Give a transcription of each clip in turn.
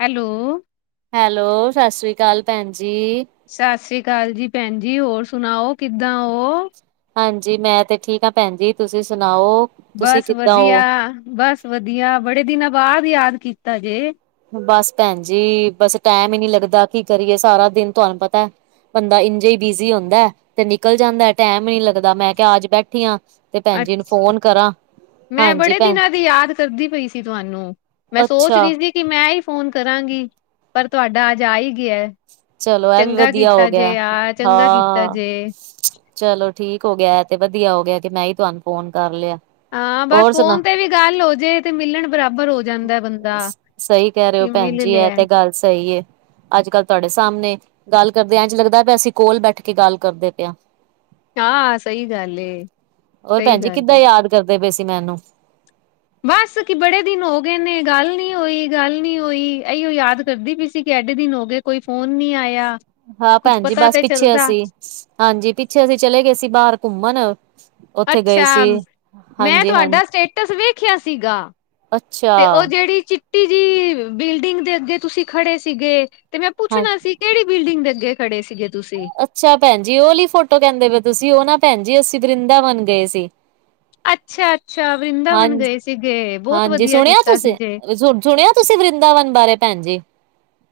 Hello. Hello, ਸਤਿ ਸ਼੍ਰੀ ਅਕਾਲ ਭੈਣ ਜੀ। ਸਤਿ ਸ੍ਰੀ ਅਕਾਲ ਜੀ ਭੈਣ ਜੀ, ਹੋਰ ਸੁਣਾਓ ਕਿੱਦਾਂ ਉਹ? ਹਾਂਜੀ, ਮੈਂ ਤੇ ਠੀਕ ਹਾਂ ਭੈਣ ਜੀ, ਤੁਸੀਂ ਸੁਣਾਓ? ਤੁਸੀਂ ਬਸ ਕਿੱਦਾਂ ਵਧੀਆ, ਹੋ? ਬਸ ਵਧੀਆ, ਬੜੇ ਦਿਨਾਂ ਬਾਅਦ ਯਾਦ ਕੀਤਾ ਜੇ? ਬਸ ਭੈਣ ਜੀ ਬਸ ਟੈਮ ਹੀ ਨੀ ਲੱਗਦਾ, ਕੀ ਕਰੀਏ ਸਾਰਾ ਦਿਨ, ਤੁਹਾਨੂੰ ਪਤਾ ਬੰਦਾ ਇੰਝ ਹੀ ਬਿਜੀ ਹੁੰਦਾ ਤੇ ਨਿਕਲ ਜਾਂਦਾ, ਟੈਮ ਨੀ ਲੱਗਦਾ ਮੈਂ ਕਿਹਾ ਆਜ ਬੈਠੀ ਹਾਂ ਤੇ ਭੈਣ ਜੀ ਨੂੰ ਅੱਛਾ, ਫੋਨ ਕਰਾਂ। ਮੈਂ ਹਾਂਜੀ ਬੜੇ ਭੈਣ ਦਿਨਾਂ ਦੀ ਯਾਦ ਕਰਦੀ ਪਈ ਸੀ ਤੁਹਾਨੂੰ, ਮੈਂ ਸੋਚ ਅੱਛਾ, ਰਹੀ ਸੀ ਕਿ ਮੈਂ ਹੀ ਫੋਨ ਕਰਾਂਗੀ, ਪਰ ਤੁਹਾਡਾ ਅੱਜ ਆ ਹੀ ਗਿਆ। ਚਲੋ ਇਹ ਵੀ ਚੰਗਾ ਵਧੀਆ ਹੋ ਕੀਤਾ ਗਿਆ, ਜੇ ਆ ਚੰਗਾ ਕੀਤਾ ਹਾਂ। ਜੇ। ਚਲੋ ਠੀਕ ਹੋ ਗਿਆ ਤੇ ਵਧੀਆ ਹੋ ਗਿਆ, ਕਿ ਮੈਂ ਹੀ ਤੁਹਾਨੂੰ ਫੋਨ ਕਰ ਲਿਆ। ਹਾਂ ਬਸ ਹੋਰ ਸੁਣਾ ਫੋਨ ਤੇ ਵੀ ਗੱਲ ਹੋਜੇ, ਤੇ ਮਿਲਣ ਬਰਾਬਰ ਹੋ ਜਾ‌ ਸਹੀ ਕਹਿ ਰਹੇ ਹੋ ਭੈਣ ਮਿਲ ਜੀ, ਇਹ ਲਿਆ, ਤੇ ਗੱਲ ਸਹੀ ਏ। ਅੱਜ- ਕੱਲ੍ਹ ਤੁਹਾਡੇ ਸਾਹਮਣੇ ਗੱਲ ਕਰਦੇ ਇੰ 'ਚ ਲੱਗਦਾ ਪਿਆ, ਅਸੀਂ ਕੋਲ ਬੈਠ ਕੇ ਗੱਲ ਕਰਦੇ ਪਿਆ। ਹਾਂ ਸਹੀ ਗੱਲ ਹੈ, ਹੋਰ ਸਹੀ ਭੈਣ ਜੀ ਗੱਲ ਕਿੱਦਾਂ ਐ। ਯਾਦ ਕਰਦੇ ਪਏ ਸੀ ਮੈਨੂੰ ਬਸ ਕਿ ਬੜੇ ਦਿਨ ਹੋ ਗਏ ਨੇ, ਗੱਲ ਨੀ ਹੋਈ, ਗੱਲ ਨੀ ਹੋਈ, ਇਓ ਯਾਦ ਕਰਦੀ ਪਈ ਸੀ ਕਿ ਐਡੇ ਦਿਨ ਹੋ ਗਏ ਕੋਈ ਫੋਨ ਨੀ ਆਇਆ। ਹਾਂ ਕੁੱਝ ਭੈਣ ਜੀ ਪਤਾ ਬਸ ਤੇ ਪਿੱਛੇ ਚੱਲਦਾ ਅਸੀਂ, ਹਾਂਜੀ, ਪਿੱਛੇ ਅਸੀਂ ਚਲੇ ਗਏ ਸੀ ਬਾਹਰ ਘੁੰਮਣ ਉੱਥੇ ਗਏ ਅੱਛਾ, ਸੀ। ਮੈਂ ਹਾਂਜੀ ਹਾਂਜੀ ਤੁਹਾਡਾ ਸਟੇਟਸ ਵੇਖਿਆ ਸੀਗਾ। ਅੱਛਾ ਤੇ ਉਹ ਜਿਹੜੀ ਚਿੱਟੀ ਜਿ, ਬਿਲਡਿੰਗ ਦੇ ਅੱਗੇ ਤੁਸੀਂ ਖੜੇ ਸੀਗੇ ਤੇ ਮੈਂ ਹਾਂ ਪੁੱਛਣਾ ਸੀ ਕਿਹੜੀ ਬਿਲਡਿੰਗ ਦੇ ਅੱਗੇ ਖੜੇ ਸੀਗੇ ਤੁਸੀਂ? ਅੱਛਾ ਭੈਣ ਜੀ ਉਹ ਲਈ ਫੋਟੋ ਕਹਿੰਦੇ ਪਏ ਤੁਸੀਂ, ਉਹ ਨਾ ਭੈਣ ਜੀ ਅਸੀਂ ਵਰਿੰਦਾ ਬਣ ਗਏ ਸੀ। ਅੱਛਾ ਅੱਛਾ, ਵਰਿੰਦਾਵਨ ਹਾਂਜੀ ਗਏ ਸੀਗੇ, ਬਹੁਤ ਹਾਂਜੀ ਵਧੀਆ ਸੁਣਿਆ ਕੀਤਾ ਸੀ ਤੁਸੀਂ ਜੇ ਸੁਣਿਆ- ਤੁਸੀਂ ਵਰਿੰਦਾਵਨ ਬਾਰੇ ਭੈਣ ਜੀ?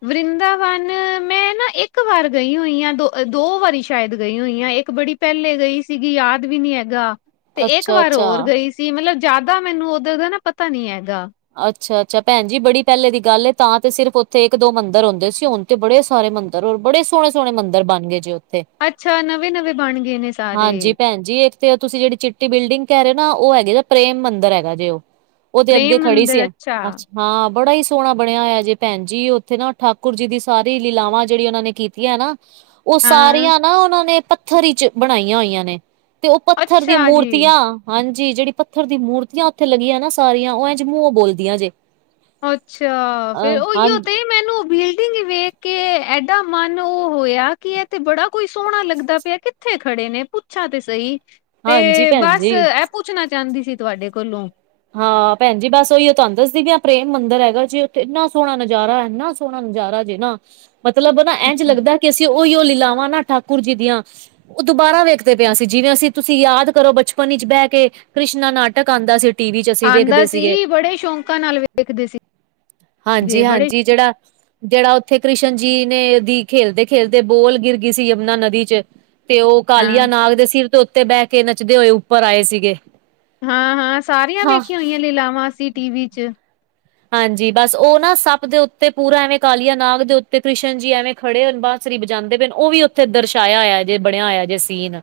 ਵਰਿੰਦਾਵਨ, ਮੈਂ ਨਾ ਇੱਕ ਵਾਰ ਗਈ ਹੋਈ ਹਾਂ, ਦੋ ਦੋ ਵਾਰੀ ਸ਼ਾਇਦ ਗਈ ਹੋਈ ਹਾਂ। ਇੱਕ ਬੜੀ ਪਹਿਲੇ ਗਈ ਸੀਗੀ, ਯਾਦ ਵੀ ਨੀ ਹੈਗਾ। ਤੇ ਇੱਕ ਅੱਛਾ ਵਾਰ ਅੱਛਾ ਹੋਰ ਗਈ ਸੀ, ਮਤਲਬ ਜ਼ਿਆਦਾ ਮੈਨੂੰ ਉੱਧਰ ਦਾ ਨਾ ਪਤਾ ਨੀ ਹੈਗਾ। ਅੱਛਾ ਅੱਛਾ ਭੈਣ ਜੀ, ਬੜੀ ਪਹਿਲੇ ਦੀ ਗੱਲ ਏ ਤਾਂ ਤੇ ਸਿਰਫ ਉੱਥੇ ਇੱਕ ਦੋ ਮੰਦਿਰ ਹੁੰਂਦੇ ਸੀ, ਹੁਣ ਬੜੇ ਸਾਰੇ ਮੰਦਰ, ਹੋਰ ਬੜੇ ਸੋਹ ਸੋਹਣੇ ਮੰਦ ਬਣ ਗਏ ਜੇ ਉੱਥੇ। ਅੱਛਾ, ਨਵੇਂ -ਨਵੇਂ ਬਣ ਗਏ ਨੇ ਸਾਰੇ। ਹਾਂਜੀ ਭੈਣ ਜੀ ਇੱਕ ਤੇ ਤੁਸੀਂ ਜਿਹੜੀ ਚਿੱਟੀ ਬਿਲਡਿੰਗ ਕਹਿ ਰਹੇ ਹੋ ਨਾ, ਉਹ ਹੈਗੇ ਪ੍ਰੇਮ ਮੰਦਿਰ ਹੈਗਾ ਜੇ ਉਹਦੇ ਅੱਗੇ ਪ੍ਰੇਮ ਖੜੀ ਮੰਦਿਰ ਸੀ, ਅੱਛਾ ਹਾਂ ਬੜਾ ਹੀ ਸੋਹਣਾ ਬਣਿਆ ਹੋਇਆ ਜੇ ਭੈਣ ਜੀ, ਉੱਥੇ ਨਾ ਠਾਕੁਰ ਜੀ ਦੀ ਸਾਰੀ ਲੀਲਾਵਾਂ, ਜਿਹੜੀ ਉਹਨਾਂ ਨੇ ਕੀਤੀ ਹੈ ਨਾ ਉਹ ਹਾਂ ਸਾਰੀਆਂ ਨਾ ਉਹਨਾਂ ਨੇ, ਪੱਥਰ 'ਚ ਬਣਾਈਆਂ ਹੋਈਆਂ ਨੇ ਤੇ ਉਹ ਪੱਥਰ ਦੀਆਂ ਅੱਛਾ ਜੀ ਮੂਰਤੀਆਂ, ਹਾਂਜੀ, ਜਿਹੜੀ ਪੱਥਰ ਦੀਆਂ ਮੂਰਤੀਆਂ ਉੱਥੇ ਲੱਗੀਆਂ ਨਾ ਸਾਰੀਆਂ ਉਹ 'ਜ ਮੂੰ ਉਹ ਬੋਲਦੀਆਂ ਜੇ। ਅੱਛਾ, ਫੇਰ ਅ ਉਹੀਓ ਹਾਂਜੀ ਤੇ ਮੈਨੂੰ ਉਹ ਬਿਲਡਿੰਗ ਵੇਖ ਕੇ ਇਡਾ ਮਨ ਉਹ ਹੋਇਆ। ਕੀ ਤੇ ਬੜਾ ਕੋਈ ਸੋਹਣਾ ਲੱਗਦਾ ਪਿਆ ਕਿੱਥੇ ਖੜੇ ਨੇ ਪੁੱਛਾਂ ਤੇ ਸਹੀ ਤੇ ਹਾਂਜੀ ਭੈਣ ਬਸ ਜੀ। ਇਹ ਪੁੱਛਣਾ ਚਾਹੁੰਦੀ ਸੀ ਤੁਹਾਡੇ ਕੋਲੋਂ ਹਾਂ ਭੈਣ ਜੀ ਬਸ ਉਹੀ ਤੁਹਾਨੂੰ ਦੱਸਦੀ ਵੀ ਪ੍ਰੇਮ ਮੰਦਿਰ ਹੈਗਾ ਜੀ ਉੱਥੇ ਇੰਨਾ ਸੋਹਣਾ ਨਜ਼ਾਰਾ ਹੈ। ਇੰਨਾ ਸੋਹਣਾ ਨਜ਼ਾਰਾ ਜੇ ਨਾ ਮਤਲਬ ਨਾ ਇਂਝ ਅੱਛਾ। ਲੱਗਦਾ ਕਿ ਅਸੀਂ ਉਹੀ ਉਹ ਲੀਲਾਵਾਂ ਨਾ ਠਾਕੁਰ ਜੀ ਦੀਆਂ- ਉਹ ਦੁਬਾਰਾ ਵੇਖਦੇ ਪਿਆ ਅਸੀਂ ਜਿਵੇਂ ਅਸੀਂ ਤੁਸੀਂ ਯਾਦ ਕਰੋ ਬਚਪਨ ਵਿੱਚ ਬਹਿ ਕੇ ਕ੍ਰਿਸ਼ਨਾ ਨਾਟਕ ਆਦਾ ਸੀ। ਟੀ ਵੀ ਚ ਅਸੀਂ ਆਉਂਦਾ ਵੇਖਦੇ ਸੀਗੇ ਸੀ ਬੜੇ ਸ਼ੌਕਾਂ ਨਾਲ ਵੇਖਦੇ ਸੀ। ਹਾਂਜੀ ਹਾਂਜੀ ਜਿਹੜਾ, ਜਿਹੜਾ ਉੱਥੇ ਕ੍ਰਿਸ਼ਨ ਜੀ ਨੇ ਦੀ ਖੇਲਦੇ ਖੇਲਦੇ ਬੋਲ ਗਿਰ ਗਈ ਸੀ ਯਮੁਨਾ ਨਦੀ ਚ ਤੇ ਉਹ ਹਾਂ। ਕਾਲੀਆ ਨਾਗ ਦੇ ਸਿਰ ਤੇ ਉੱਤੇ ਬਹਿ ਕੇ ਨੱਚਦੇ ਹੋਏ ਉੱਪਰ ਆਏ ਸੀਗੇ। ਹਾਂ ਹਾਂ ਸਾਰੀਆਂ ਹਾਂ ਵੇਖੀਆਂ ਹੋਈਆਂ ਲੈ ਲਾਵਾਂ ਅਸੀਂ ਟੀਵੀ ਚ ਹਾਂਜੀ ਬਸ ਉਹ ਨਾ ਸੱਪ ਦੇ ਉੱਤੇ ਪੂਰਾ ਐਵੇਂ ਕਾਲੀਆ ਨਾਗ ਦੇ ਉੱਤੇ ਕ੍ਰਿਸ਼ਨ ਜੀ ਐਵੇਂ ਖੜੇ ਹੋ ਬਾਂਸਰੀ ਬਜ ਜਾਂਦੇ ਪਏ ਉਹ ਵੀ ਉੱਥੇ ਦਰਸਾਇਆ ਹੋਇਆ ਜੇ ਬਣਿਆ ਹੋਇਆ ਜੇ ਸੀਨ,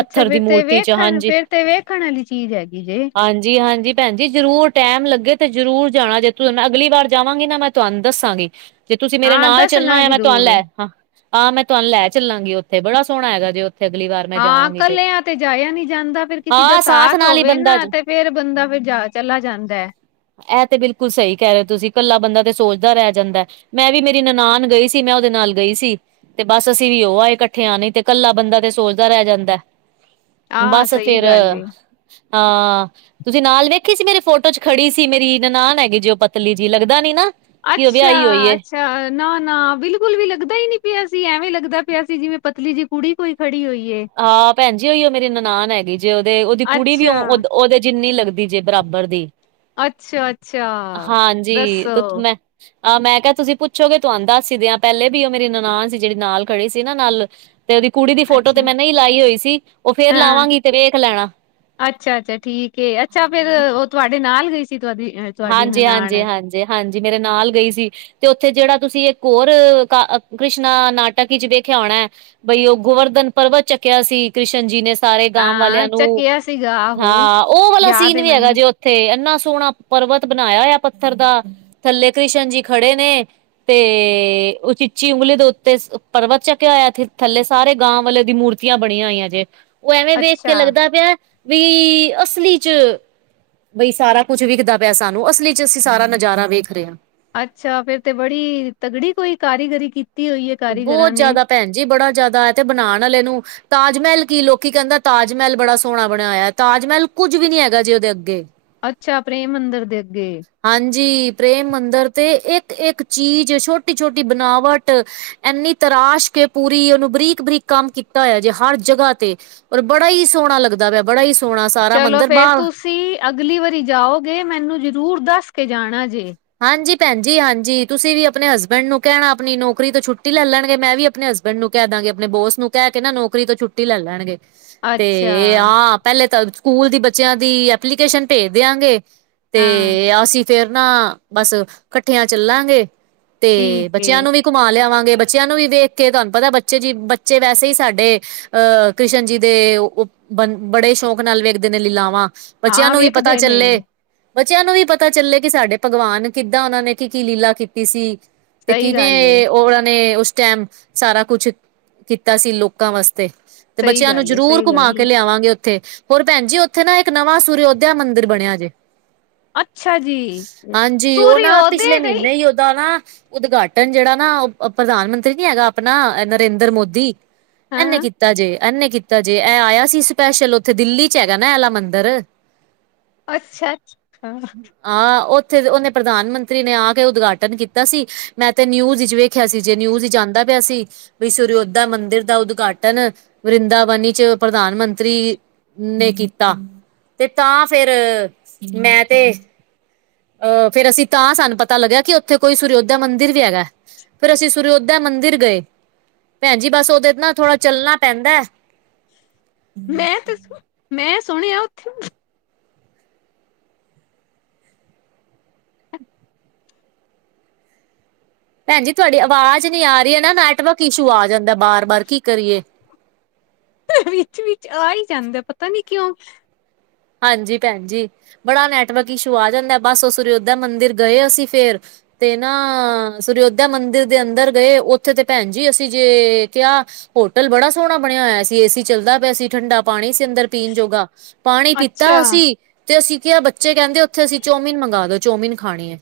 ਅੱਛਾ ਦੀ ਫੇਰ ਤੇ ਮੂਰਤੀ ਚ ਵੇਖਣ ਹਾਂਜੀ ਫੇਰ ਤੇ ਵੇਖਣ ਆਲੀ ਚੀਜ਼ ਹੈਗੀ ਜੇ ਹਾਂਜੀ ਹਾਂਜੀ, ਭੈਣ ਜੀ ਜਰੂਰ ਟੈਮ ਲੱਗੇ ਤੇ ਜਰੂਰ ਜਾਣਾ ਜੇ ਤ ਮੈਂ ਅਗਲੀ ਵਾਰ ਜਾਵਾਂਗੀ ਨਾ ਮੈਂ ਤੁਹਾਨੂੰ ਦੱਸਾਂਗੀ। ਜੇ ਤੁਸੀਂ ਮੇਰੇ ਹਾਂ ਨਾਲ ਚੱਲਣਾ ਦੱਸਣਾ ਹੋਇਆ ਮੈਂ ਤੁਹਾਨੂੰ ਜ਼ਰੂਰ ਲੈ ਹਾਂ ਆ ਮੈਂ ਤੁਹਾਨੂੰ ਲੈ ਚੱਲਾਂਗੀ ਉੱਥੇ ਬੜਾ ਸੋਹਣਾ ਹੈਗਾ ਜੇ ਅਗਲੀ ਵਾਰ, ਮੈਂ ਹਾਂ ਜਾਵਾਂਗੀ ਕੱਲਿਆਂ ਤੇ ਜਾਇਆ ਨਹੀਂ ਜਾਂਦਾ ਫਿਰ ਕਿਸੇ ਦਾ ਹਾਂ ਸਾਥ ਨਾਲ ਹੀ ਹੋਵੇ ਬੰਦਾ ਨਾ ਤੇ ਫਿਰ ਬੰਦਾ ਫਿਰ ਜਾ ਚਲਾ ਜਾਂਦਾ ਹੈ। ਇਹ ਤੇ ਬਿਲਕੁਲ ਸਹੀ ਕਹਿ ਰਹੇ ਹੋ ਤੁਸੀਂ ਇਕੱਲਾ ਬੰਦਾ ਤੇ ਸੋਚਦਾ ਰਹਿ ਜਾਂਦਾ। ਮੈਂ ਵੀ ਮੇਰੀ ਨਨਾਨ ਗਈ ਸੀ ਮੈਂ ਉਹਦੇ ਨਾਲ ਗਈ ਸੀ। ਤੇ ਬਸ ਅਸੀਂ ਵੀ ਉਹ ਆਏ ਇਕੱਠੇ ਆ ਨੀ ਤੇ ਕੱਲਾ ਬੰਦਾ ਤੇ ਸੋਚਦਾ ਰਹਿ ਜਾਂਦਾ। ਆਹ ਬਸ ਸਹੀ ਫਿਰ ਗੱਲ ਏ। ਹਾਂ ਤੁਸੀਂ ਨਾਲ ਵੇਖੀ ਸੀ ਮੇਰੀ ਫੋਟੋ ਚ ਖੜੀ ਸੀ ਮੇਰੀ ਨਨਾਨ ਹੈਗੀ ਜੀ ਉਹ ਪਤਲੀ ਜੀ ਲੱਗਦਾ ਨੀ ਨਾ ਕਿ ਉਹ ਅੱਛਾ ਵਿਆਹੀ ਹੋਈ ਏ ਅੱ ਨਾ ਨਾ ਬਿਲਕੁਲ ਵੀ ਲੱਗਦਾ ਹੀ ਨ ਪਿਆ ਸੀ ਐਵੇਂ ਲੱਗਦਾ ਪਿਆ ਸੀ ਜਿਵੇਂ ਪਤਲੀ ਜਿ ਕੁੜੀ ਕੋਈ ਖੜੀ ਹੋਈ ਹੈ। ਹਾਂ ਭੈਣਜੀ ਓ ਉਹ ਮੇਰੀ ਨਨਾਨ ਹੈਗੀ ਜੇ ਉਹਦੇ ਉਹਦੀ ਕੁੜੀ ਵੀ ਅੱਛਾ ਦੇ ਜਿੰਨੀ ਲੱਗ ਜੇ ਬਰਾਬਰ ਦੀ ਅੱਛਾ-ਅੱਛਾ, ਹਾਂਜੀ ਦੱਸੋ ਤੇ ਮੈਂ ਆਹ ਮੈਂ ਕਿਹਾ ਤੁਸੀਂ ਪੁੱਛੋਗੇ ਤੁਹਾਨੂੰ ਦੱਸ ਦਈਏ ਆ ਪਹਿਲੇ ਵੀ ਉਹ ਮੇਰੀ ਨਨਾਨ ਸੀ ਜਿਹੜੀ ਨਾਲ ਖੜੀ ਸੀ ਨਾ ਨਾਲ ਤੇ ਉਹਦੀ ਕੁੜੀ ਫੋਟੋ ਅੱਛਾ ਤੇ ਮੈਂ ਨਹੀਂ ਲਾਈ ਹੋਈ ਸੀ ਉਹ ਫਿਰ ਲਾਵਾਂਗੀ ਤੇ ਵੇਖ ਲੈਣਾ ਅੱਛਾ ਅੱਛਾ ਠੀਕ ਅੱਛਾ ਫਿਰ ਉਹ ਤੁਹਾਡੇ ਨਾਲ ਗਈ ਸੀ ਤੁਹਾਡੀ ਅ ਤੁਹਾਡੀ ਹਾਂਜੀ, ਹਾਂਜੀ, ਨਨਾਣ ਹਾਂਜੀ, ਹਾਂਜੀ ਮੇਰੇ ਨਾਲ ਗਈ ਸੀ। ਤੇ ਉੱਥੇ ਜਿਹੜਾ ਤੁਸੀਂ ਇੱਕ ਹੋਰ ਕ੍ਰਿਸ਼ਨਾ ਨਾਟਕ ਵਿਚ ਵੇਖਿਆ ਹੋਣਾ ਹੈ। ਬਈ ਉਹ ਗੋਵਰਧਨ ਪਰਬਤ ਚੱਕਿਆ ਸੀ ਕ੍ਰਿਸ਼ਨ ਜੀ ਨੇ ਸਾਰੇ ਗਾਂ ਵਾਲਿਆਂ ਹਾਂ ਨੂੰ ਚੱਕਿਆ ਸੀਗਾ ਆਹੋ, ਹਾਂ ਉਹ ਵਾਲਾ ਯਾਦ ਸੀਨ ਏ ਵੀ ਹੈਗਾ ਮੈਨੂੰ ਜੇ ਉੱਥੇ ਇਨਾ ਸੋਹਣਾ ਪਰਵਤ ਬਣਾਇਆ ਹੋਇਆ ਪੱਥਰ ਦਾ ਥੱਲੇ ਕ੍ਰਿਸ਼ਨ ਜੀ ਖੜੇ ਨੇ ਤੇ ਉਹ ਚੀਚੀ ਉਂਗਲੀ ਦੇ ਉੱਤੇ ਪਰਵਤ ਚੱਕ ਹੋਇਆ ਥੱਲੇ ਸਾਰੇ ਗਾਂ ਵਾਲੇ ਦੀ ਮੂੂਰ ਮੂਰਤੀਆਂ ਬਣੀਆਂ ਹੋਈਆਂ ਜੇ ਉਹ ਐਵੇਂ ਵੇਖ ਕੇ ਅੱਛਾ। ਲੱਗਦਾ ਪਿਆ ਵੀ ਅਸਲੀ ਚ ਬਈ ਸਾਰਾ ਕੁਛ ਵਿਕਦਾ ਸਾਨੂੰ ਅਸਲੀ ਚ ਅਸੀਂ ਸਾਰਾ ਨਜ਼ਾਰਾ ਵੇਖ ਰਹੇ ਹਾਂ। ਅੱਛਾ ਫਿਰ ਤੇ ਬੜੀ ਤਗੜੀ ਕੋਈ ਕਾਰੀਗਰੀ ਕੀਤੀ ਹੋਈ ਹੈ। ਬਹੁਤ ਜਿਆਦਾ ਭੈਣ ਜੀ ਬੜਾ ਜਿਆਦਾ ਤੇ ਬਣਾਉਣ ਵਾਲੇ ਨੂੰ ਤਾਜ ਮਹਿਲ ਕੀ ਲੋਕੀ ਕਹਿੰਦਾ ਤਾਜ ਮਹਿਲ ਬੜਾ ਸੋਹਣਾ ਬਣਿਆ ਹੋਇਆ ਤਾਜ ਮਹਿਲ ਕੁੱਝ ਵੀ ਨੀ ਹੈਗਾ ਜੇ ਉਹਦੇ ਅੱਗੇ ਅੱਛਾ ਪ੍ਰੇਮ ਮੰਦਰ ਦੇ ਅੱਗੇ। ਹਾਂਜੀ ਪ੍ਰੇਮ ਮੰਦਰ ਤੇ ਇੱਕ- ਇੱਕ ਚੀਜ਼ ਛੋਟੀ-ਛੋਟੀ ਬਣਾਵਟ। ਇੰਨੀ ਤਰਾਸ਼ ਕੇ ਪੂਰੀ ਉਹਨੂੰ ਬਰੀਕ -ਬਰੀਕ ਕੰਮ ਕੀਤਾ ਹੋਆ ਜੇ ਹਰ ਜਗ੍ਹਾ ਤੇ। ਪਰ ਬੜਾ ਹੀ ਸੋਹਣਾ ਲੱਗਦਾ ਵਾ ਬੜਾ ਹੀ ਸੋਹਣਾ ਸਾਰਾ ਚਲੋ ਮੰਦਿਰ ਫੇਰ ਬਾਹਰ ਤੁਸੀਂ ਅਗਲੀ ਵਾਰੀ ਜਾਓਗੇ ਮੈਨੂੰ ਜ਼ਰੂਰ ਦੱਸ ਕੇ ਜਾਣਾ ਜੇ। ਹਾਂਜੀ ਭੈਣਜੀ ਹਾਂਜੀ ਤੁਸੀਂ ਵੀ ਆਪਣੇ ਹਸਬੈਂਡ ਨੂੰ ਕਹਿਣਾ ਆਪਣੀ ਨੌਕਰੀ ਤੋਂ ਛੁੱਟੀ ਲੈ ਲੈਣਗੇ ਮੈਂ ਵੀ ਆਪਣੇ ਹਸਬ ਬੈਡ ਨੂੰ ਕਹਿ ਦਾਂਗੇ ਆਪਣੇ ਬੋਸ ਨੂੰ ਕਹਿ ਕੇ ਨਾ ਨੌਕਰੀ ਤੋਂ ਛੁੱਟੀ ਲੈ ਲੈਣਗੇ। ਤੇ ਅੱਛਾ, ਆਹ ਪਹਿਲੇ ਤਾਂ ਸਕੂਲ ਦੀ ਬੱਚਿਆਂ ਦੀ ਐਪਲੀਕੇਸ਼ਨ ਭੇਜ ਦਿਆਂਗੇ। ਤੇ ਹਾਂ ਅਸੀਂ ਫੇਰ ਨਾ, ਬਸ ਇਕੱਠਿਆਂ ਚੱਲਾਂਗੇ। ਤੇ ਠੀਕ ਬੱਚਿਆਂ ਏ, ਨੂੰ ਵੀ ਘਮਾ ਲਿਆਵਾਂਗੇ ਬੱਚਿਆਂ ਨੂੰ ਵੀ ਵੇਖ ਕੇ ਤੁਹਾਨੂੰ ਪਤਾ ਬੱਚੇ ਜਿੱ- ਬੱਚੇ ਵੈਸੇ ਈ ਸਾਡੇ ਅਹ ਕ੍ਰਿਸ਼ਨ ਜੀ ਦੇ ਉਹ ਬ -ਬੜੇ ਸ਼ੌਕ ਨਾਲ ਵੇਖਦੇ ਨੇ ਲੀਲਾਵਾਂ। ਬੱਚਿਆਂ ਹਾਂ ਨੂੰ ਵੀ ਪਤਾ ਵੇਖਦੇ ਨੇ ਚੱਲੇ। ਬੱਚਿਆਂ ਨੂੰ ਵੀ ਪਤਾ ਚੱਲੇ ਕਿ ਸਾਡੇ ਭਗਵਾਨ ਕਿੱਦਾਂ ਉਹਨਾਂ ਨੇ ਕੀ- ਕੀ ਲੀਲਾ ਕੀਤੀ ਸੀ। ਤੇ ਸਹੀ ਗੱਲ ਏ। ਕਿਵੇਂ ਔਵਰਾ ਨੇ ਉਸ ਟਾਈਮ ਸਾਰਾ ਕੁਛ, ਕੀਤਾ ਸੀ ਲੋਕਾਂ ਵਾਸਤੇ। ਤੇ ਸਹੀ ਬੱਚਿਆਂ ਨੂੰ ਗੱਲ ਏ, ਜ਼ਰੂਰ ਸਹੀ ਗੱਲ ਘੁਮਾ ਕੇ ਏ, ਲਿਆਵਾਂਗੇ ਉੱਥੇ ਹੋਰ ਭੈਣ ਜੀ ਉੱਥੇ ਨਾ ਇੱਕ ਨਵਾਂ ਸੁਰੋਧਿਆ ਮੰਦਿਰ ਬਣਿਆ ਜੇ। ਅੱਛਾ ਜੀ। ਹਾਂਜੀ, ਉਹ ਨਾ ਪਿਛਲੇ ਸੂਰਯੋਦੈ ਨਹੀਂ, ਮਹੀਨੇ ਹੀ ਦਾ ਨਾ, ਉਦਘਾਟਨ ਜਿਹੜਾ ਨਾ ਉਹ ਪ੍ਰਧਾਨ ਮੰਤਰੀ ਨੀ ਹੈਗਾ ਆਪਣਾ ਨਰਿੰਦਰ ਮੋਦੀ ਇਹਨੇ ਹਾਂ ਕੀਤਾ ਜੇ, ਐਨੇ ਕੀਤਾ ਜੇ, ਇਹ ਆਇਆ ਸੀ ਸਪੈਸ਼ਲ ਉੱਥੇ ਦਿੱਲੀ ਚ ਹੈਗਾ ਨਾ ਇਹਲਾ ਮੰਦਿਰ। ਅੱਛਾ-ਅੱਛ ਹਾਂ। ਹਾਂ ਉਹ ਉਥੇ ਉਹਨੇ ਪ੍ਰਧਾਨ ਮੰਤਰੀ ਨੇ ਆ ਕੇ ਉਦਘਾਟਨ ਕੀਤਾ ਸੀ ਮੈਂ ਤੇ ਨਿਊਜ਼ ਵਿੱਚ ਵੇਖਿਆ ਸੀ ਜੇ ਨਿਊਜ਼ ਆਦਾ ਪਿਆ ਸੀ। ਵੀ ਸੋਰਯੋਧਿਆ ਮੰਦਿਰ ਦਾ ਉਦਘਾਟਨ, ਵਰਿੰਦਾਵਨੀ ਚ ਪ੍ਰਧਾਨ ਮੰਤਰੀ ਨੇ ਕੀਤਾ। ਤੇ ਤਾਂ ਫੇਰ ਮੈਂ ਤੇ ਅਹ ਫੇਰ ਅਸੀਂ ਤਾਂ ਸਾਨੂੰ ਪਤਾ ਲੱਗਿਆ ਕਿ ਉੱਥੇ ਕੋਈ ਸੋਰਯੋਧਿਆ ਮੰਦਿਰ ਵੀ ਹੈਗਾ। ਫੇਰ ਅਸੀਂ ਸੁਰਯੋਧਿਆ ਮੰਦਿਰ ਗਏ, ਭੈਣ ਜੀ ਬਸ ਉਹਦੇ ਤੇ ਨਾ ਥੋੜਾ ਚੱਲਣਾ ਪੈਂਦਾ ਮੈਂ ਦੱਸੂ, ਮੈਂ ਸੁਣਿਆ ਉੱਥੇ ਭੈਣ ਜੀ ਤੁਹਾਡੀ ਆਵਾਜ਼ ਨੀ ਆ ਰਹੀ ਹੈ ਨਾ ਨੈਟਵਰਕ ਇਸ਼ੂ ਆ ਜਾਂਦਾ ਬਾਰ -ਬਾਰ ਕੀ ਕਰੀਏ? ਵਿੱਚ -ਵਿਚ ਆ ਹੀ ਜਾਂਦਾ ਪਤਾ ਨੀ ਕਿਉਂ। ਹਾਂਜੀ ਭੈਣ ਜੀ, ਬੜਾ ਨੈਟਵਰਕ ਇਸ਼ੂ ਆ ਜਾਂਦਾ। ਬਸ ਉਹ ਸੁਰਯੋਧਿਆ ਮੰਦਿਰ ਗਏ ਅਸੀਂ ਫੇਰ ਤੇ ਨਾ ਸੁਰਯੋਧਿਆ ਮੰਦਿਰ ਦੇ ਅੰਦਰ ਗਏ ਉੱਥੇ ਤੇ ਭੈਣ ਜੀ ਅਸੀਂ ਜੇ ਕਿਹਾ ਹੋਟਲ ਬੜਾ ਸੋਹਣਾ ਬਣਿਆ ਹੋਇਆ ਸੀ ਏਸੀ ਚੱਲਦਾ ਪਿਆ ਸੀ ਠੰਡਾ ਪਾਣੀ ਸੀ ਅੰਦਰ ਪੀਣ ਜੋਗਾ, ਪਾਣੀ ਅੱਛਾ, ਪੀਤਾ ਅਸੀਂ ਤੇ ਅਸੀਂ ਕ ਬੱਚੇ ਕਹਿੰਦੇ ਉੱਥੇ ਅਸੀਂ ਚੌਮੀਨ ਮੰਗਵਾ ਦੋ ਚੋਮੀਨ ਖਾਣੀ ਐ।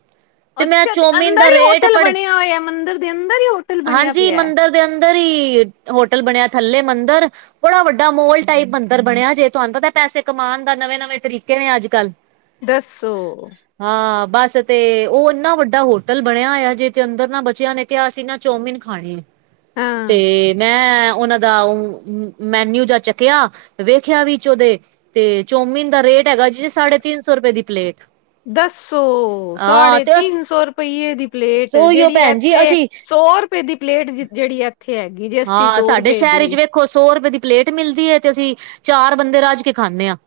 ਅੱਛਾ ਤੇ ਅੰਦਰ ਹੀ ਹੋਟਲ ਬਣਿਆ ਹੋਇਆ ਮੰਦਿਰ ਦੇ ਅੰਦਰ ਹੀ ਹੋਟਲ ਬਣਿਆ ਹਾਂਜੀ ਪਿਆ। ਮੰਦਿਰ ਦੇ ਅੰਦਰ ਹੀ ਹੋਟਲ ਬਣਿਆ ਥੱਲੇ ਮੰਦਿਰ ਬੜਾ ਵੱਡਾ ਮੋਲ ਟਾਈਪ ਮੰਦਿਰ ਬਣਿਆ ਜੇ ਤੁਹਾਨੂੰ ਤਾਂ ਪੈਸੇ ਕਮਾਣ ਨਵੇਂ -ਨਵੇਂ ਤਰੀਕੇ ਨੇ ਅੱਜ ਕੱਲ੍ਹ। ਦੱਸੋ। ਹਾਂ ਬਸ ਤੇ ਉਹ ਇੰਨਾ ਵੱਡਾ ਹੋਟਲ ਬਣਿਆ ਆਜੇ ਤੇ ਅੰਦਰ ਨਾ ਬਚਿਆ ਨੇ ਕਿਹਾ ਸੀਂ ਨਾ ਚੌਮਿਨ ਖਾਣੇ ਐ। ਹਾਂ। ਤੇ ਮੈਂ ਉਹਨਾਂ ਦਾ ਉ ਮੈਨਿਊ ਜਾਂ ਚੱਕਿਆ ਵੇਖਿਆ ਵਿੱਚ ਉਹਦੇ ਤੇ ਚੌਮਿਨ ਦਾ ਰੇਟ ਹੈਗਾ ਜੀ ਸਾਢੇ ਤਿੰਨ ਸੌ ਰੁਪਏ ਦੀ ਪਲੇਟ। ਦੱਸੋ ਹਾਂ ਸਾਢੇ ਤੇ ਤਿੰਨ ਸੌ ਰੁਪਈਏ ਦੀ ਪਲੇਟ ਉਹੀਓ ਜਿਹੜੀ ਭੈਣ ਜੀ ਇੱਥੇ ਅਸੀਂ ਸੌ ਰੁਪਏ ਦੀ ਪਲੇਟ ਜਿਹੜੀ ਆ ਇੱਥੇ ਹੈਗੀ ਜੇ ਅੱਸੀ ਸੌ ਰੁਪਏ ਦੀ। ਦੇਖੋ ਸੌ ਰੁਪਏ ਦੀ ਪਲੇਟ ਮਿਲਦੀ ਐ ਤੇ ਅਸੀਂ ਚਾਰ ਬੰਦੇ ਰੱਜ ਕੇ ਖਾਣੇ ਆ।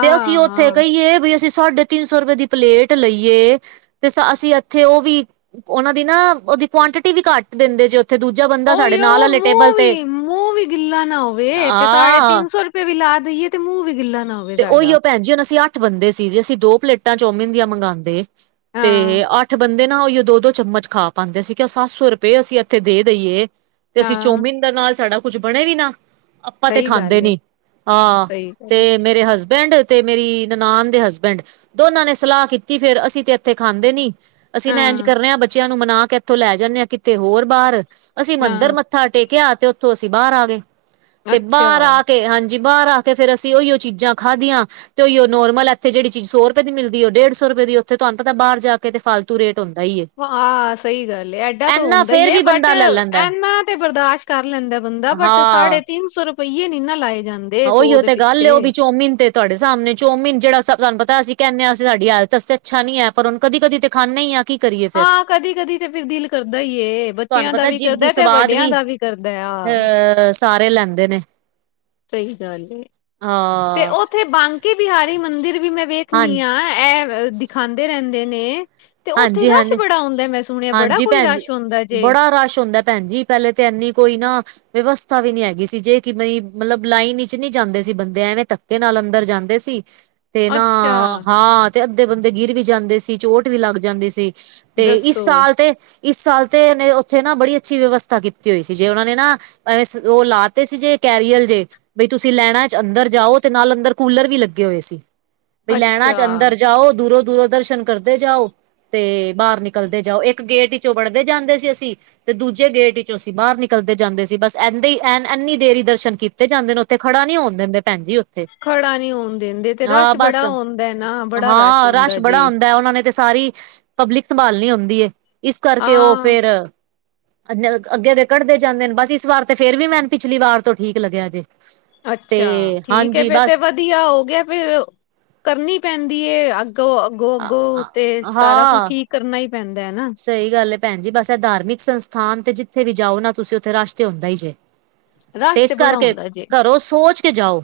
ਤੇ ਅਸੀਂ ਉੱਥੇ ਹਾਂ। ਕਹੀਏ ਵੀ ਅਸੀਂ ਸਾਢੇ ਤਿੰਨ ਸੌ ਰੁਪਏ ਦੀ ਪਲੇਟ ਲਈਏ ਤੇ ਅਸੀਂ ਇੱਥੇ ਓ ਵੀ ਉਹਨਾਂ ਦੀ ਨਾ ਉਹਦੀ ਕੁਆਂਟਿਟੀ ਵੀ ਘੱਟ ਦਿੰਦੇ ਜੇ ਉੱਥੇ ਦੂਜਾ ਬੰਦਾ ਸਾਢੇ ਉਹੀਓ ਨਾਲ ਆਲੇ ਟੇਬਲ ਮੂੰਹ ਤੇ, ਵੀ ਮੂੰਹ ਵੀ ਗਿੱਲਾ ਨਾ ਹੋਵੇ ਤੇ ਸਾਢੇ ਤਿੰਨ ਸੌ ਵੀ ਲਾ ਦੇਈਏ ਤੇ ਮੂੰਹ ਵੀ ਗਿੱਲਾ ਨਾ ਹੋਵੇ ਤੇ ਸਾਡਾ ਓਇਓ ਭੈਣ ਜੀ ਹੁਣ ਅਸੀਂ ਅੱਠ ਬੰਦੇ ਸੀ ਜੇ ਅਸੀਂ ਦੋ ਪਲੇਟਾਂ ਚੌਮਿਨ ਦੀਆਂ ਮੰਗਾਂਦੇ। ਤੇ ਹਾਂ ਅੱਠ ਬੰਦੇ ਨਾ ਉਈ ਦੋ ਦੋ ਚਮਚ ਖਾ ਪਾਂਦੇ ਅਸੀਂ ਕਿਆ ਸੱਤ ਸੌ ਰੁਪਏ ਅਸੀਂ ਇੱਥੇ ਦੇ ਦੇਈਏ ਤੇ ਅਸੀਂ ਹਾਂ ਚੌਮੀਨ ਨਾਲ ਸਾਡਾ ਕੁੱਝ ਬਣੇ ਵੀ ਨਾ ਆਪਾਂ ਤੇ ਸਹੀ ਖਾਂਦੇ ਗੱਲ ਏ ਨੀ ਹਾਂ ਸਹੀ ਗੱਲ ਏ। ਤੇ ਮੇਰੇ ਹਸਬੈਂਡ ਤੇ ਮੇਰੀ ਨਨਾਣ ਦੇ ਹਸਬੈਂਡ। ਦੋਨਾਂ ਨੇ ਸਲਾਹ ਕੀਤੀ ਫੇਰ ਅਸੀਂ ਤੇ ਇੱਥੇ ਖਾਂਦੇ ਨੀ। ਅਸੀਂ ਨਾ ਇੰਜ ਹਾਂ ਕਰਨੇ ਆ ਬੱਚਿਆਂ ਨੂੰ ਮਨਾ ਕੇ ਇੱਥੋਂ ਲੈ ਜਾਣੇ ਆ ਕਿਤੇ ਹੋਰ ਬਾਹਰ। ਅਸੀਂ ਮੰਦਿਰ ਹਾਂ ਮੱਥਾ ਟੇਕਿਆ ਤੇ ਉੱਥੋਂ ਅਸੀਂ ਬਾਹਰ ਆ ਗਏ ਤੇ ਅੱਛਾ ਬਾਹਰ ਆ ਕੇ ਹਾਂਜੀ। ਜੀ ਬਾਰ ਆ ਕੇ ਫੇਰ ਅਸੀਂ ਉਹੀਓ ਚੀਜ਼ਾਂ ਖਾਧੀਆਂ। ਤੇ ਓਇਓ ਨੋਰਮਲ ਇੱਥ ਜਿਹੜੀ ਚੀਜ਼ ਸੌ ਰੁਪਏ ਦੀ ਮਿਲਦੀ ਉਹ ਡੇ ਸੌ ਰੁਪਏ ਦੀ ਉੱਥੇ ਤੁਹਾਨੂੰ ਪਤਾ ਬਾਹਰ ਜਾ ਜਾ ਕੇ ਤੇ ਫਾਲਤੂ ਰੇਟ ਹੁੰਦਾ ਈ ਐ। ਹਾਂ, ਸਹੀ ਗੱਲ ਏਡਾ ਤਾਂ ਹੁੰਦਾ ਫੇਰ ਹੀ ਵੀ ਬਟ ਬੰਦਾ ਲੈ ਲੈਂਦਾ ਐਨਾ ਤੇ ਬਰਦਾਸ਼ਤ ਕਰ ਲੈਂਦਾ ਬੰਦਾ ਬਟ ਹਾਂ ਸਾਢੇ ਤਿੰਨ ਸੌ ਰੁਪਈਏ ਨੀ ਨਾ ਲਾਏ ਜਾਂਦੇ ਸੌ ਦੇ ਪਿੱਛੇ। ਚੌਮੀਨ ਤੇ ਤੁਹਾਡੇ ਸਾਹਮਣੇ ਚੋਮੀਨ ਜਿਹੜਾ ਤੁਹਾਨੂੰ ਪਤਾ ਅਸੀਂ ਕਹਿਣੇ ਆ ਸਾਡੀ ਸਿਹਤ ਵਾਸਤੇ ਅੱਛਾ ਨੀ ਐ ਪਰ ਹੁਣ ਕਦੀ ਕਦੀ ਤੇ ਖਾਣੇ ਆ। ਕੀ ਕਰੀਏ ਫਿਰ ਹਾਂ, ਕਦੀ ਕਦੀ ਤੇ ਫਿਰ ਦਿਲ ਕਰਦਾ ਈ ਐ ਤੁਹਾਨੂੰ ਬੱਚਿਆਂ ਦਾ ਪਤਾ ਵੀ ਜੀਭ ਦੀ ਕਰਦਾ ਤੇ ਵੱਡਿਆਂ ਦਾ ਵੀ ਕਰਦਾ ਆ। ਅ ਸਾਰੇ ਲੈਂਦੇ ਨੇ। ਸਹੀ ਗੱਲ ਐ ਤੇ ਹਾਂ ਉੱਥੇ ਬਾਂਕੀ ਬਿਹਾਰੀ ਮੰਦਿਰ ਵੀ ਮੈਂ ਵੇਖਣੀ ਹਾਂਜੀ ਐ ਇਹ ਦਿਖਾਂਦੇ ਰਹਿੰਦੇ ਨੇ। ਤੇ ਉੱਥੇ ਹਾਂਜੀ ਰਸ਼ ਹਾਂਜੀ ਬੜਾ ਆਉਂਦਾ ਮੈਂ ਸੁਣਿਆ ਬੜਾ ਹਾਂਜੀ ਕੋਈ ਭੈਣ ਜੀ ਰਸ਼ ਆਉਂਦਾ ਜੇ। ਬੜਾ ਰਸ਼ ਹੁੰਦਾ। ਭੈਣ ਜੀ ਪਹਿਲੇ ਤੇ ਇਨੀ ਕੋਈ ਨਾ ਵਿਵਸਥਾ ਵੀ ਨੀ ਹੈਗੀ ਸੀ ਜੇ ਕਿਵੇ ਮਤਲਬ ਲਾਈਨ ਵਿਚ ਨੀ ਜਾਂਦੇ ਸੀ ਬੰਦੇ ਐਵੇਂ ਧੱ ਦੇ ਨਾਲ ਅੰਦਰ ਜਾਂਦੇ ਸੀ। ਤੇ ਨਾ ਅੱਛਾ। ਹਾਂ ਤੇ ਅੱਧੇ ਬੰਦੇ ਗਿਰ ਵੀ ਜਾਂਦੇ ਸੀ ਚੋਟ ਵੀ ਲੱਗ ਜਾਂਦੀ ਸੀ। ਤੇ ਇਸ ਦੱਸੋ ਸਾਲ ਤੇ ਇਸ ਸਾਲ ਤੇ ਉੱਥੇ ਨਾ ਬੜੀ ਅੱਛੀ ਵਿਵਸਥਾ ਕੀਤੀ ਹੋਈ ਸੀ ਜੇ ਉਹਨਾਂ ਨੇ ਨਾ ਓ ਲਾਤੇ ਸੀ ਜੇ ਕੈਰੀਅਲ ਜੇ। ਬਈ ਤੁਸੀਂ ਲੈਨਾ ਚ ਅੰਦਰ ਜਾਓ ਤੇ ਨਾਲ ਅੰਦਰ ਕੂਲਰ ਵੀ ਲੱਗੇ ਹੋਏ ਸੀ। ਵੀ ਲੈਣਾ ਅੱਛਾ। ਚ ਅੰਦਰ ਜਾਓ ਦੂਰੋਂ ਦੂਰੋਂ ਦਰਸ਼ਨ ਕਰਦੇ ਜਾਓ। ਤੇ ਬਾਰ ਨਿਕਲਦੇ ਜਾਓ ਇੱਕ ਗੇਟ ਵਿਚੋਂ ਵੜਦੇ ਜਾਂਦੇ ਸੀ ਅਸੀਂ। ਤੇ ਦੂਜੇ ਗੇਟ ਵਿੱਚੋਂ ਅਸੀਂ ਬਾਹਰ ਨਿਕਲਦੇ ਜਾਂਦੇ ਸੀ ਬਸ ਏਦਾਂ ਐ ਇੰਨੀ ਦੇਰ ਈ ਦਰਸ਼ਨ ਕੀ ਜਾਂਦੇ ਉੱਥੇ ਖੜਾ ਨੀ ਹੋਣ ਦਿੰਦੇ ਭੈਣਜੀ। ਖੜਾ ਨੀ ਹੋਣ ਦਿੰਦੇ ਤੇ ਹਾਂ, ਰਸ਼ ਬਸ ਬੜਾ ਹੁੰਦਾ ਨਾ ਬੜਾ ਹਾਂ ਰਸ਼ ਹੁੰਦਾ ਬੜਾ ਜੇ। ਹੁੰਦਾ ਉਹਨਾਂ ਨੇ। ਤੇ ਸਾਰੀ ਪਬਲਿਕ ਸੰਭਾਲਣੀ ਹੁੰਦੀ ਐ ਇਸ ਕਰਕੇ ਉਹ ਹਾਂ ਫੇਰ ਅੱਗੇ ਅੱਗੇ ਕੱਢਦੇ ਜਾਂਦੇ ਨੇ ਬਸ ਇਸ ਵਾਰ ਤੇ ਫੇਰ ਵੀ ਮੈਨੂੰ ਪਿਛਲੀ ਵਾਰ ਤੋਂ ਠੀਕ ਲੱਗਿਆ ਜੇ ਤੇ ਅੱਛਾ ਠੀਕ ਹੈ ਹਾਂਜੀ ਫੇਰ ਤੇ ਬਸ ਵਧੀਆ ਹੋ ਗਿਆ ਫੇਰ ਕਰਨੀ ਪੈਂਦੀ ਅੱਗੇ ਗੋ ਅਗੋ ਅਗੋ ਤੇ ਸਾਰਾ ਕੁਝ ਹਾਂ ਠੀਕ ਕਰਨਾ ਹੀ ਪੈਂਦਾ ਹੈ ਨਾ। ਸਹੀ ਗੱਲ ਹੈਏ ਭੈਣ ਜੀ ਬਸ ਇਹ ਧਾਰਮਿਕ ਸੰਸਥਾਨ ਤੇ ਜਿੱਥੇ ਵੀ ਜਾਓ ਨਾ ਤੁਸੀਂ ਉੱਥੇ ਰਸ਼ ਤੇ ਹਉੁਦਾ ਹੀ ਜੇ ਤੇ ਰਸ਼ ਇਸ ਬੜਾ ਕਰਕੇ ਹੁੰਦਾ ਜੇ। ਘਰੋ ਸੋਚ ਕੇ ਜਾਓ।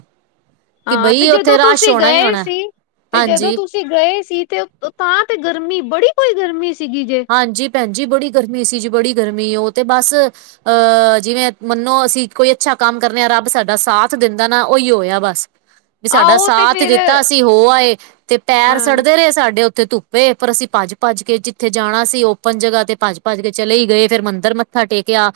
ਕਿ ਹਾਂ ਤੇ ਬਈ ਜਦੋਂ ਇੱਥੇ ਰਸ਼ ਤੁਸੀਂ ਹੋਣਾ ੲ ਗਏ ਹੋਣਾ, ਸੀ ਤੇ ਜਦੋਂ ਹਾਂਜੀ। ਤੁਸੀਂ ਗਏ ਸੀ ਤੇ ਤਾਂ ਤੇ ਗਰਮੀ ਬੜੀ ਕੋਈ ਗਰਮੀ ਸੀਗੀ ਜੇ। ਹਾਂਜੀ ਭੈਣ ਜੀ ਬੜੀ ਗਰਮੀ ਸੀ ਜੀ ਬੜੀ ਗਰਮੀ ਉਹ ਤੇ ਬਸ ਅਹ ਜਿਵੇਂ ਮੰਨੋ ਅਸੀਂ ਕੋਈ ਅੱਛਾ ਕੰਮ ਕਰਨੇ ਹਾਂ ਰੱਬ ਸਾਡਾ ਸਾਥ ਦਿੰਦਾ ਨਾ ਉਹੀ ਹੋਇਆ ਬਸ। ਵੀ ਸਾਡਾ ਆਹੋ ਤੇ ਸਾਥ ਫੇਰ ਦਿੱਤਾ ਅਸੀਂ ਹੋ ਆਏ ਤੇ ਪੈਰ ਹਾਂ ਸੜਦੇ ਰਹੇ ਸਾਡੇ ਉੱ ਉੱਥ ਧੁੱਪੇ ਪਰ ਅਸੀਂ ਭੱਜ ਭੱਜ ਕੇ ਉੱਥੇ ਜਾਣਾ ਸੀ ਓਪਨ ਜਗ੍ਹਾ ਤੇ ਭੱਜ ਭੱਜ ਕੇ ਚਲੇ ਹੀ ਗਏ ਫੇਰ ਮੰਦਿਰ ਮੱਥਾ ਟੇਕਿਆ।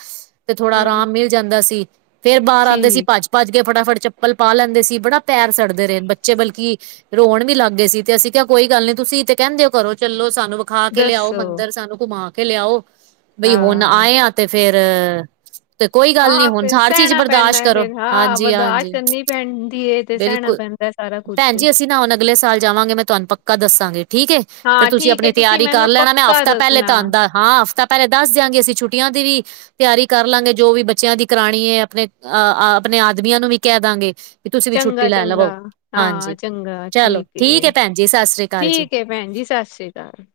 ਤੇ ਥੋੜਾ ਹਾਂ ਆਰਾਮ ਮਿਲ ਜਾਂਦਾ ਸੀ ਫੇਰ ਬਾਹਰ ਆਉਂਦੇ ਸੀ ਠੀਕ ਭੱਜ ਭੱਜ ਕੇ ਫਟਾਫਟ ਚੱਪਲ ਪਾ ਲੈਂਦੇ ਸੀ ਬੜਾ ਪੈਰ ਸੜਦੇ ਰਹੇ ਬੱਚੇ ਬਲਕਿ ਰੋਣ ਵੀ ਲੱਗ ਗਏ ਸੀ ਤੇ ਅਸੀਂ ਕਿਹਾ ਕੋਈ ਗੱਲ ਨੀ ਤੁਸੀਂ ਤੇ ਕਹਿੰਦੇ ਹੋ ਘਰੋ ਚਲੋ ਸਾਨੂੰ ਵਿਖਾ ਕੇ ਲਿਆਓ ਦੱਸੋ ਮੰਦਿਰ ਸਾਨੂੰ ਘੁਮਾ ਕੇ ਲਿਆਓ ਬਈ ਹੁਣ ਹਾਂ ਆਏ ਆ ਤੇ ਫੇਰ ਤੇ ਕੋਈ ਗੱਲ ਨੀ ਹਾਂ ਹੁਣ ਫਿਰ ਸਾੜਚੀਜ ਸਹਿਣਾ ਪੈਂਦਾ ਬਰਦਾਸ਼ਤ ਹੈ ਕਰੋ ਫਿਰ ਹਾਂ ਹਾਂਜੀ ਬਰਦਾਸ਼ਤ ਹਾਂਜੀ। ਕਰਨੀ ਪੈਂਦੀ ਏ ਤੇ ਸਹਿਣਾ ਬਿਲਕੁਲ ਪੈਂਦਾ ਹੈ ਸਾਰਾ ਕੁਛ ਭੈਣ ਜੀ ਅਸੀਂ ਨਾ ਹੁਣ ਅਗਲੇ ਸਾਲ ਜਾਵਾਂਗੇ ਮੈਂ ਤੁਹਾਨੂੰ ਪ ਦੱਸਾਂਗੇ ਠੀਕ ਏ, ਫੇਰ ਹਾਂ ਤੁਸੀਂ ਠੀਕ ਹੈ ਆਪਣੀ ਤਿਆਰੀ ਕਰ ਮੈਨੂੰ ਲੈਣਾ ਮੈਂ ਪੱਕਾ ਹਫ਼ਤਾ ਪਹਿਲੇ ਦੱਸਣਾ ਤਾਂ ਦਾ। ਹਾਂ ਹਫ਼ਤਾ ਪਹਿਲੇ ਦੱਸ ਦਿਆਂਗੇ ਅਸੀਂ ਛੁੱਟੀਆਂ ਦੀ ਵੀ ਤਿਆਰੀ ਕਰ ਲਾਂਗੇ ਜੋ ਵੀ ਬੱਚਿਆਂ ਦੀ ਕਰਾਣੀ ਹੈ ਆਪਣੇ ਅ ਆਪਣੇ ਆਦਮੀਆਂ ਨੂੰ ਵੀ ਕਹਿ ਦਾਂਗੇ। ਵੀ ਤੁਸੀਂ ਵੀ ਛੁੱਟੀ ਚੰਗਾ ਲੈ ਲਵੋ ਚੰਗਾ ਹਾਂ ਹਾਂਜੀ ਚੰਗਾ ਚਲੋ ਠੀਕ ਏ ਹੈ ਭੈਣ ਜੀ ਸਤਿ ਸ੍ਰੀ ਅਕਾਲ ਜੀ। ਠੀਕ ਹੈ ਭੈਣ ਜੀ ਸਤਿ ਸ਼੍ਰੀ ਅਕਾਲ।